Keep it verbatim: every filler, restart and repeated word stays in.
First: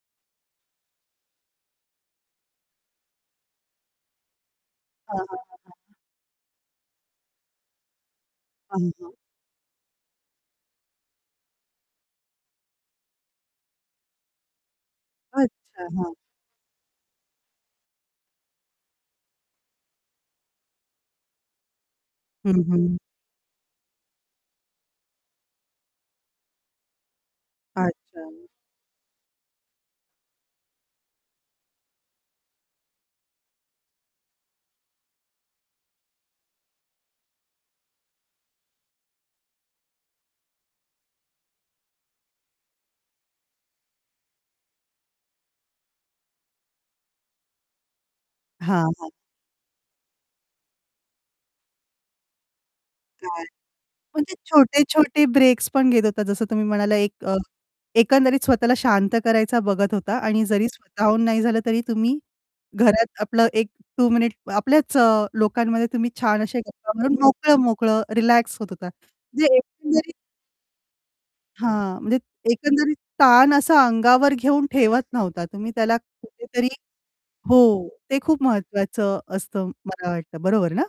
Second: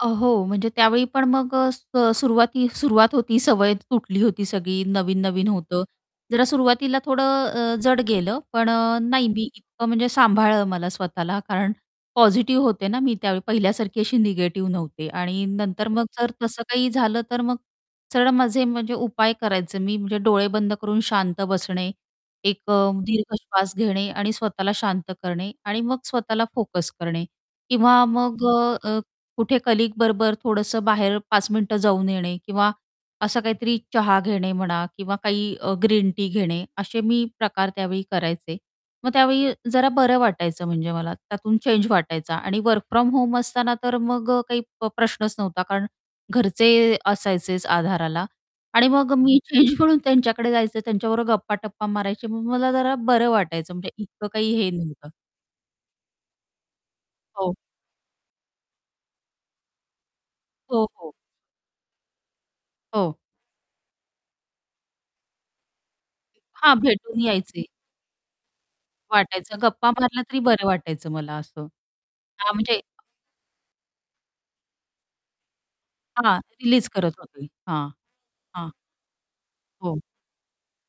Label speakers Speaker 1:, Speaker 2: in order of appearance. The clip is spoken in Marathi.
Speaker 1: अ, हो, म्हणजे त्यावेळी पण मग अ, स सुरुवाती सुरुवात होती, सवय तुटली होती सगळी,
Speaker 2: हां, हां, हां,
Speaker 1: नवीन-नवीन
Speaker 2: हां,
Speaker 1: होतं.
Speaker 2: हां.
Speaker 1: जरा सुरुवातीला थोडं अ, जड गेलं, पण
Speaker 2: अ, हां,
Speaker 1: अ,
Speaker 2: हां.
Speaker 1: नाही मी इतकं म्हणजे सांभाळलं मला स्वतःला. कारण पॉझिटिव्ह होते ना मी त्यावेळी, पहिल्यासारखी अशी निगेटिव्ह नव्हते आणि
Speaker 2: अच्छा.
Speaker 1: नंतर मग
Speaker 2: हां.
Speaker 1: जर तसं काही झालं, तर मग सरळ माझे म्हणजे उपाय करायचं मी म्हणजे डोळे बंद करून शांत बसणे,
Speaker 2: हं,
Speaker 1: एक अ,
Speaker 2: हं.
Speaker 1: दीर्घ श्वास घेणे आणि स्वतःला शांत करणे आणि मग स्वतःला फोकस करणे. किंवा
Speaker 2: अच्छा.
Speaker 1: मग अ, कुठे कलीग बरोबर थोडंसं बाहेर पाच मिनिटं जाऊन येणे किंवा असं काहीतरी चहा घेणे म्हणा किंवा काही अ, ग्रीन टी घेणे, असे मी प्रकार त्यावेळी करायचे. मग त्यावेळी अ, जरा बरं वाटायचं म्हणजे मला, त्यातून चेंज वाटायचा. आणि वर्क फ्रॉम होम असताना तर मग अ, काही प्र प्रश्नच नव्हता. कारण घरचे असायचेच आधाराला आणि
Speaker 2: हां, हां.
Speaker 1: मग मी चेंज म्हणून त्यांच्याकडे जायचे, त्यांच्याबरोबर गप्पा-टप्पा मारायचे. मग मला जरा बरं
Speaker 2: काय?
Speaker 1: वाटायचं, म्हणजे इतकं
Speaker 2: म्हणजे
Speaker 1: काही हे नव्हतं.
Speaker 2: छोटे-छोटे ब्रेक्स पण घेत होता, जसं तुम्ही म्हणाला एक अ,
Speaker 1: हो.
Speaker 2: एकंदरीत स्वतःला शांत करायचा बघत होता आणि जरी
Speaker 1: हो, हो.
Speaker 2: स्वतःहून नाही झालं, तरी तुम्ही घरात
Speaker 1: हो.
Speaker 2: आपलं एक टू मिनिट्स आपल्याच लोकांमध्ये तुम्ही छान असे
Speaker 1: हां,
Speaker 2: गप्पा मारून
Speaker 1: भेटून
Speaker 2: मोकळं
Speaker 1: यायचे.
Speaker 2: मोकळं रिलॅक्स होत होता. म्हणजे
Speaker 1: वाटायचं. गप्पा
Speaker 2: एकंदरीत
Speaker 1: मारलं तरी बरं वाटायचं मला असं.
Speaker 2: हां, म्हणजे त
Speaker 1: हां, म्हणजे
Speaker 2: एकंदरीत ताण असा अंगावर घेऊन ठेवत नव्हता, तुम्ही त्याला
Speaker 1: हां,
Speaker 2: कुठेतरी
Speaker 1: रिलीज करत होती.
Speaker 2: हो,
Speaker 1: हां.
Speaker 2: ते खूप
Speaker 1: हां.
Speaker 2: महत्वाचं असतं
Speaker 1: हो.
Speaker 2: मला वाटतं, बरोबर ना?